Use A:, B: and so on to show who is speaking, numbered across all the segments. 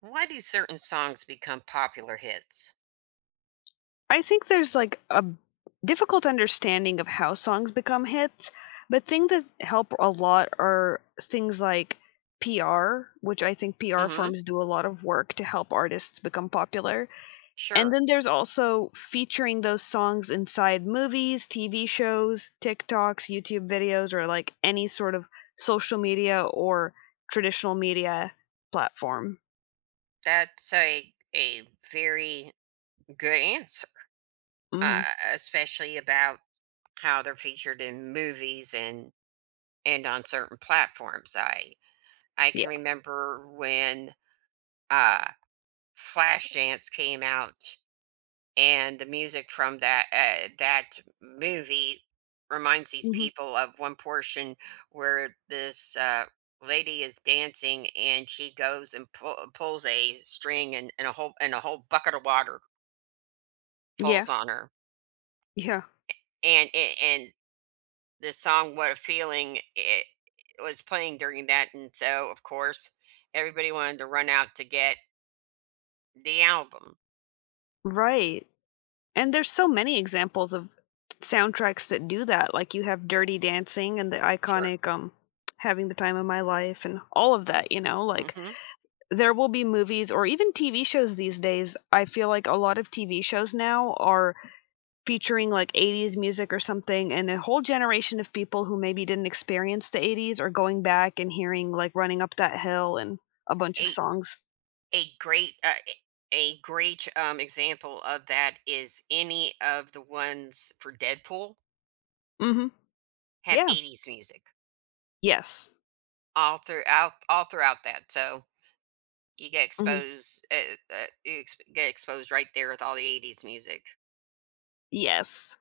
A: Why do certain songs become popular hits?
B: I think there's like a difficult understanding of how songs become hits, but things that help a lot are things like PR, which I think PR
A: Hmm.
B: firms do a lot of work to help artists become popular. And
A: Sure.
B: then there's also featuring those songs inside movies, TV shows, TikToks, YouTube videos, or like any sort of social media or traditional media platform.
A: That's a very good answer, uh,
B: Hmm.
A: especially about how they're featured in movies and on certain platforms. I
B: Yeah.
A: can remember when uh, Flashdance came out and the music from that movie reminds these
B: Hmm.
A: people of one portion where this lady is dancing and she goes and pulls a string and a whole bucket of water
B: Yeah.
A: falls on her
B: Yeah.
A: and the song What a Feeling it was playing during that, and so of course everybody wanted to run out to get the album.
B: Right. And there's so many examples of soundtracks that do that, like, you have Dirty Dancing and the
A: Sure.
B: iconic, Having the Time of My Life and all of that, you know, like,
A: Hmm.
B: there will be movies or even TV shows these days. I feel like a lot of TV shows now are featuring, like, 80s music or something, and a whole generation of people who maybe didn't experience the 80s are going back and hearing, like, Running Up That Hill and a bunch of songs.
A: A great example of that is any of the ones for Deadpool
B: Mhm.
A: have
B: Yeah.
A: 80s music
B: Yes.
A: all throughout that. So you get
B: Mhm.
A: exposed right there with all the 80s music.
B: Yes.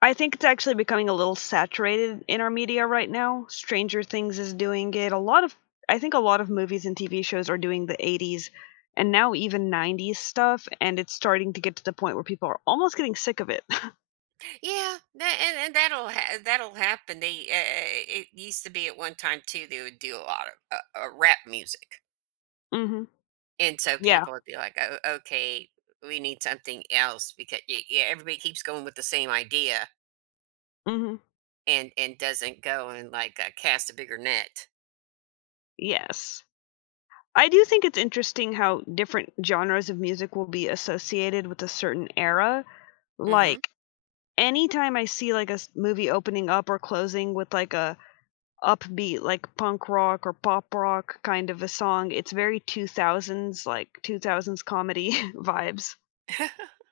B: I think it's actually becoming a little saturated in our media right now. Stranger Things is doing it. A lot of I think a lot of movies and TV shows are doing the 80s and now even 90s stuff, and it's starting to get to the point where people are almost getting sick of it.
A: Yeah, that, and that'll happen. They it used to be at one time too, they would do a lot of rap music.
B: Mhm.
A: And so
B: Yeah.
A: people would be like, "Oh, okay, we need something else because y yeah, everybody keeps going with the same idea."
B: Mhm.
A: And doesn't go and, like, cast a bigger net.
B: Yes. I do think it's interesting how different genres of music will be associated with a certain era.
A: Hmm.
B: Like, anytime I see, like, a s movie opening up or closing with, like, a upbeat like punk rock or pop rock kind of a song. It's very 2000s, like 2000s comedy vibes.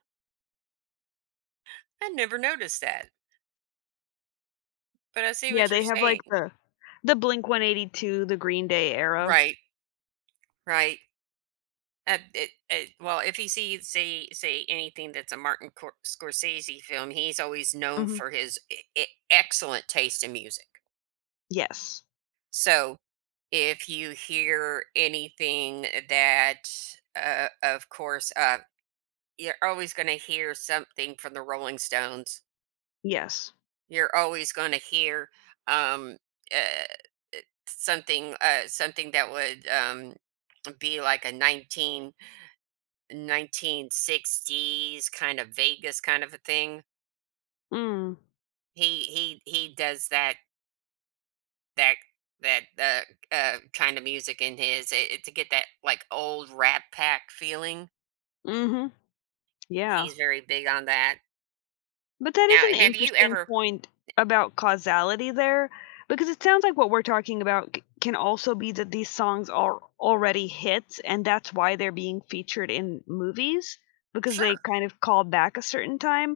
A: I never noticed that, but I see
B: Yeah,
A: what you're
B: they have like
A: saying.
B: the Blink-182, the Green Day era.
A: Right, right. Well, if he sees say anything that's a Martin Scorsese film, he's always known
B: Mhm.
A: for his excellent taste in music.
B: Yes.
A: So, if you hear anything of course, you're always going to hear something from the Rolling Stones.
B: Yes.
A: You're always gonna hear, um, uh, something that would, be like a nineteen sixties kind of Vegas kind of a thing.
B: Mm.
A: He does that that kind of music in his I to get that, like, old Rat Pack feeling.
B: Mhm. Yeah.
A: He's very big on that.
B: But that is
A: Now,
B: an
A: have you
B: interesting
A: ever.
B: point about causality there, because it sounds like what we're talking about can also be that these songs are already hits, and that's why they're being featured in movies because they
A: Sure.
B: kind of call back a certain time.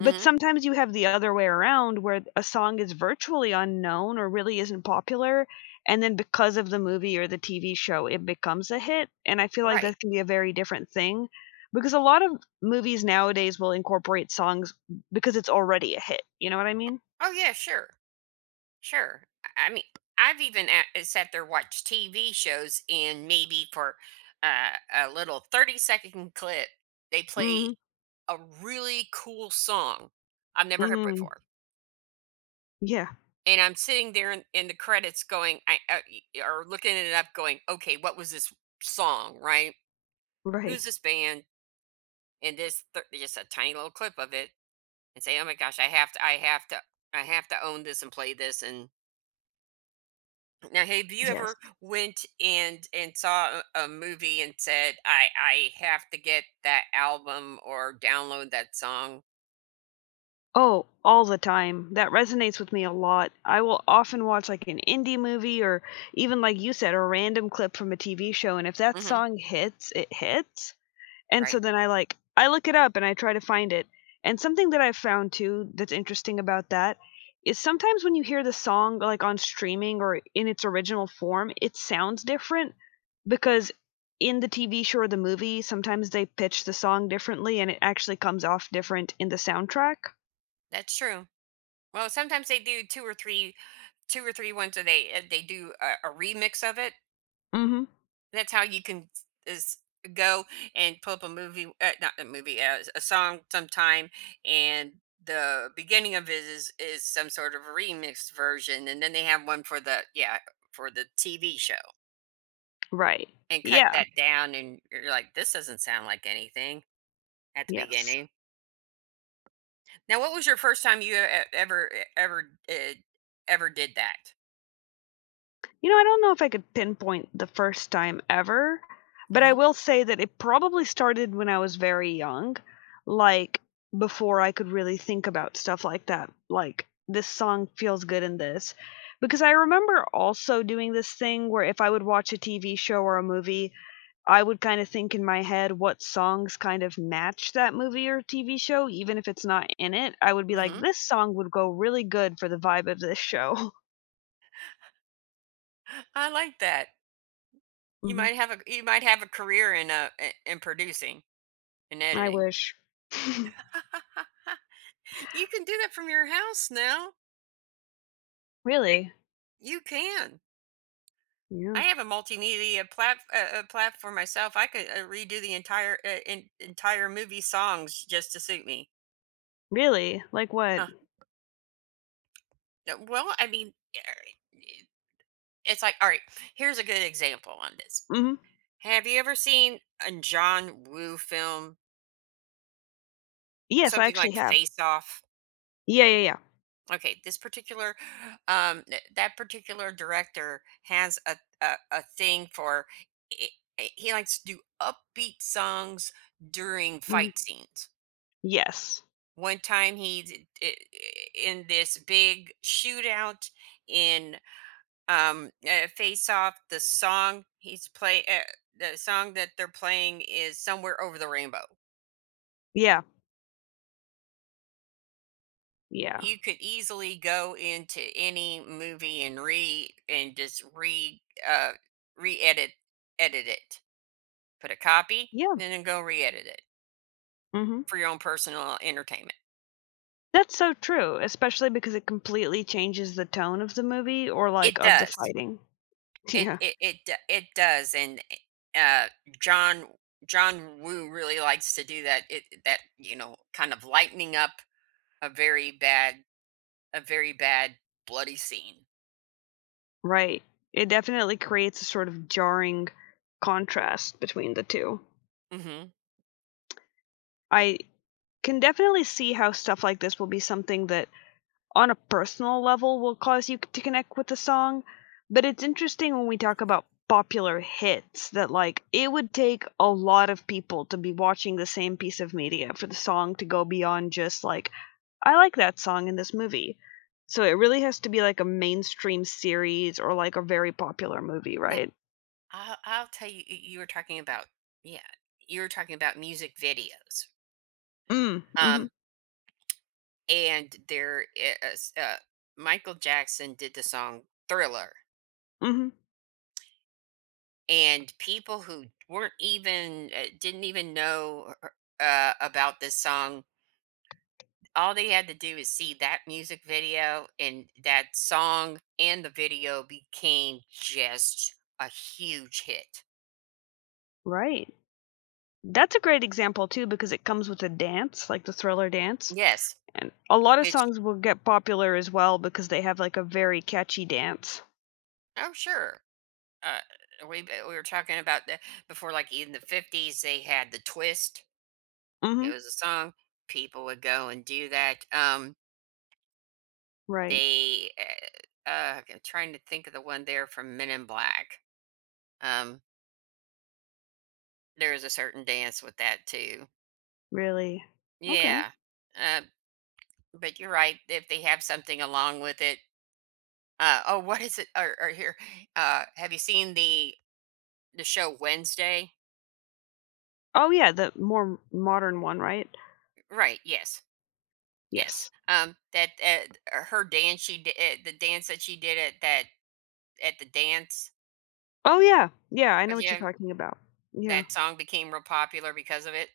B: But sometimes you have the other way around where a song is virtually unknown or really isn't popular, and then because of the movie or the TV show, it becomes a hit, and I feel like
A: Right.
B: that can be a very different thing, because a lot of movies nowadays will incorporate songs because it's already a hit, you know what I mean?
A: Oh, yeah, sure. Sure. I mean, I've even sat there, watched TV shows, and maybe for a little 30-second clip, they play
B: Mhm.
A: a really cool song I've never heard
B: Mm.
A: before.
B: Yeah.
A: And I'm sitting there in the credits going, or looking it up going, okay, what was this song, right?
B: Right.
A: Who's this band? And just a tiny little clip of it, and say, oh my gosh, I have to, I have to, I have to own this and play this and. Now, have you
B: Yes.
A: ever went and saw a movie and said, "I have to get that album or download that song"?
B: Oh, all the time. That resonates with me a lot. I will often watch like an indie movie or even like you said, a random clip from a TV show, and if that
A: Hmm.
B: song hits, it hits. And
A: Right,
B: so then I like I look it up and I try to find it. And something that I've found too that's interesting about that is sometimes when you hear the song like on streaming or in its original form, it sounds different because in the TV show or the movie, sometimes they pitch the song differently and it actually comes off different in the soundtrack.
A: that's true. Well, sometimes they do two or three ones, or they do a remix of it.
B: Mhm.
A: That's how you can is go and pull up a movie, not a movie, a song sometime, and the beginning of it is some sort of remix version, and then they have one for the yeah for the TV show.
B: Right.
A: And cut
B: Yeah.
A: that down and you're like, "This doesn't sound like anything," at the
B: Yes.
A: beginning. Now, what was your first time you e e ever did that?
B: You know, I don't know if I could pinpoint the first time ever, but I
A: Mhm,
B: will say that it probably started when I was very young, like, before I could really think about stuff like that, like, "This song feels good in this." Because I remember also doing this thing where if I would watch a TV show or a movie, I would kinda think in my head what songs kind of match that movie or TV show, even if it's not in it. I would be like,
A: mhm.
B: "This song would go really good for the vibe of this show."
A: I like that. You
B: Mhm.
A: might have a career in, I in producing and
B: I
A: editing.
B: wish.
A: You can do that from your house now.
B: Really?
A: You can.
B: Yeah.
A: I have a multimedia platform myself. I could, redo the entire movie songs just to suit me.
B: Really? Like what?
A: No. Well, I mean, yeah, it's like, all right, here's a good example on this.
B: Mhm.
A: Have you ever seen a John Woo film,
B: Yes, I
A: something
B: actually
A: like
B: have.
A: Face Off?
B: Yeah, yeah, yeah.
A: Okay, that particular director has a thing for. i- He likes to do upbeat songs during
B: Mhm.
A: fight scenes.
B: Yes.
A: One time he's in this big shootout in. Face Off, the song that they're playing is Somewhere Over the Rainbow.
B: Yeah. Yeah.
A: You could easily go into any movie and re and just re uh re-edit edit it, put a copy,
B: Yeah.
A: and then go re-edit it
B: Mhm.
A: for your own personal entertainment.
B: That's so true, especially because it completely changes the tone of the movie or, like,
A: It
B: of the
A: does.
B: fighting. Yeah.
A: And uh john john Woo really likes to do that, it that you know, kind of lightening up a very bad a very bad bloody scene.
B: Right. It definitely creates a sort of jarring contrast between the 2.
A: Mm-hmm.
B: I can definitely see how stuff like this will be something that on a personal level will cause you to connect with the song. But it's interesting when we talk about popular hits that like it would take a lot of people to be watching the same piece of media for the song to go beyond just like I like that song in this movie. So it really has to be like a mainstream series or like a very popular movie,
A: Now,
B: right?
A: I'll tell you, you were talking about, yeah, you were talking about music videos.
B: Mm, mhm,
A: Um, and is, uh, Michael Jackson did the song Thriller,
B: mhm.
A: and people who weren't even, didn't even know about this song, all they had to do is see that music video, and that song and the video became just a huge hit.
B: Right. That's a great example too because it comes with a dance, like the Thriller dance.
A: Yes,
B: And a lot of
A: it's
B: songs will get popular as well because they have, like, a very catchy dance.
A: oh, sure. Uh, we were talking about the before, like in the 50s, they had the twist. It
B: Mhm.
A: was a song. People would go and do that.
B: Right.
A: They, I'm trying to think of the one there from Men in Black. Um, there is a certain dance with that too.
B: Really. Okay.
A: Yeah. Uh, but you're right. If they have something along with it, oh, what is it? Or here, have you seen the show Wednesday?
B: Oh, yeah, the more modern one, right?
A: Right. Yes. Yes,
B: Yes.
A: that that her dance she did the dance that she did at the dance,
B: Oh, yeah. Yeah, I know what you're
A: yeah,
B: talking about. Yeah.
A: that song became real popular because of it.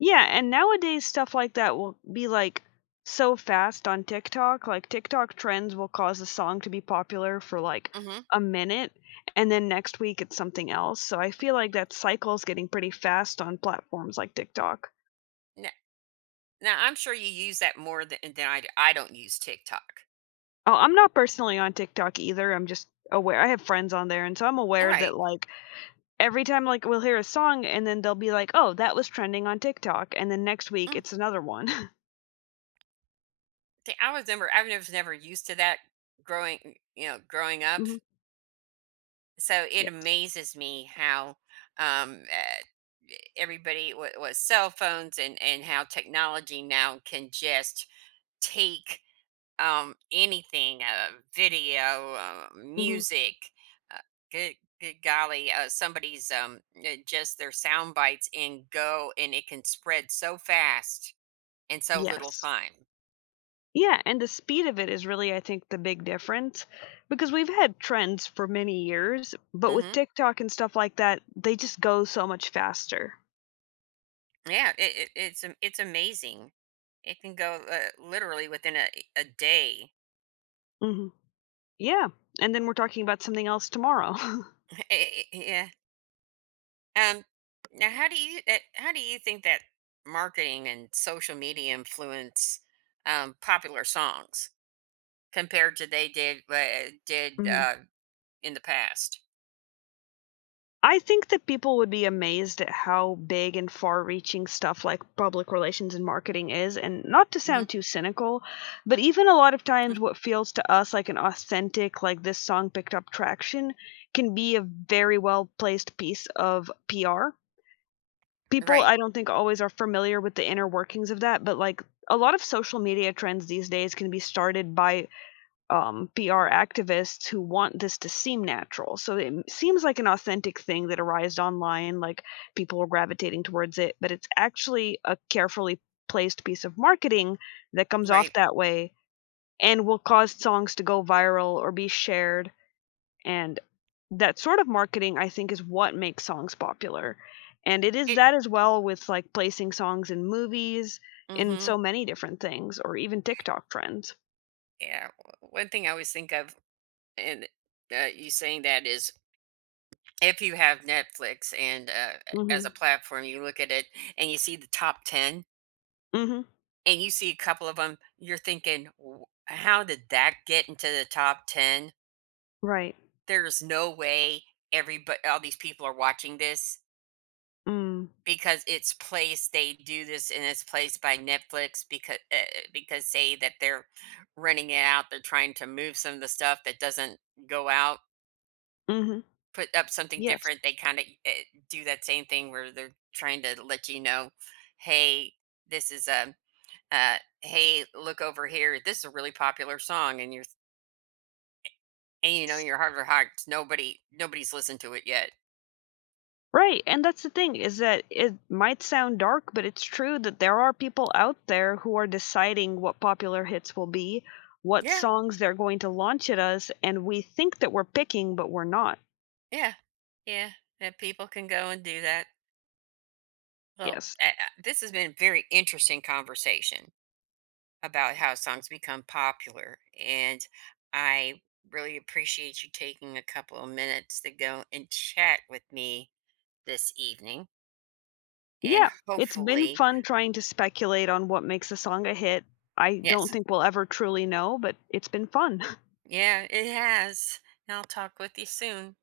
B: Yeah, and nowadays stuff like that will be, like, so fast on TikTok, like, TikTok trends will cause a song to be popular for, like,
A: Mhm.
B: a minute, and then next week it's something else, so I feel like that cycle's getting pretty fast on platforms like TikTok.
A: Now, now, I'm sure you use that more than I do. I don't use TikTok.
B: Oh, I'm not personally on TikTok either, I'm just aware I have friends on there, and so I'm aware that,
A: Right.
B: like, every time, like, we'll hear a song and then they'll be like, "Oh, that was trending on TikTok," and then next week
A: Mm.
B: it's another one.
A: See, I was never used to that growing you know growing up.
B: Mhm,
A: So
B: yeah,
A: it amazes me how um uh, everybody with cell phones and how technology now can just take anything video
B: mhm,
A: music uh, good good golly, somebody's just their sound bites and go, and it can spread so fast in so little
B: yes.
A: time.
B: Yeah, and the speed of it is really, I think, the big difference, because we've had trends for many years, but with
A: Hmm.
B: TikTok and stuff like that, they just go so much faster.
A: Yeah, it's amazing. It can go literally within a day.
B: Mhm, yeah, and then we're talking about something else tomorrow.
A: Yeah, um now, how do you think that marketing and social media influence popular songs compared to they did uh, did
B: Mhm.
A: uh, in the past.
B: I think that people would be amazed at how big and far-reaching stuff like public relations and marketing is, and not to
A: Hmm.
B: sound too cynical, but even a lot of times what feels to us like an authentic, like this song picked up traction, can be a very well-placed piece of PR. People,
A: Right.
B: I don't think always are familiar with the inner workings of that, but like a lot of social media trends these days can be started by BR activists who want this to seem natural. So it seems like an authentic thing that arose online, like people were gravitating towards it, but it's actually a carefully placed piece of marketing that comes off
A: Right.
B: that way and will cause songs to go viral or be shared. And that sort of marketing, I think, is what makes songs popular. And it is
A: It
B: that as well with like placing songs in movies, in
A: Hmm.
B: so many different things, or even TikTok trends.
A: Yeah. One thing I always think of, and you saying that, is if you have Netflix and, as a
B: Hmm.
A: platform, you look at it and you see the top 10,
B: Hmm.
A: and you see a couple of them, you're thinking, "How did that get into the top 10?
B: Right.
A: There's no way all these people are watching this."
B: Mm.
A: Because it's placed. They do this and it's placed by Netflix because, say that they're renting it out, they're trying to move some of the stuff that doesn't go out,
B: Mhm.
A: put up something
B: Yes.
A: different. They kind of do that same thing where they're trying to let you know, hey, this is a, uh, hey, look over here. This is a really popular song, and you're and you know in your heart of hearts, nobody's listened to it yet.
B: Right, and that's the thing is that it might sound dark, but it's true that there are people out there who are deciding what popular hits will be, what
A: Yeah,
B: songs they're going to launch at us, and we think that we're picking, but we're not.
A: yeah, yeah. That people can go and do that. Well,
B: Yes.
A: this has been a very interesting conversation about how songs become popular. And I really appreciate you taking a couple of minutes to go and chat with me this evening. And
B: Yeah, it's been
A: hopefully.
B: fun trying to speculate on what makes a song a hit. I don't
A: Yes,
B: think we'll ever truly know, but it's been fun.
A: yeah, it has. And I'll talk with you soon.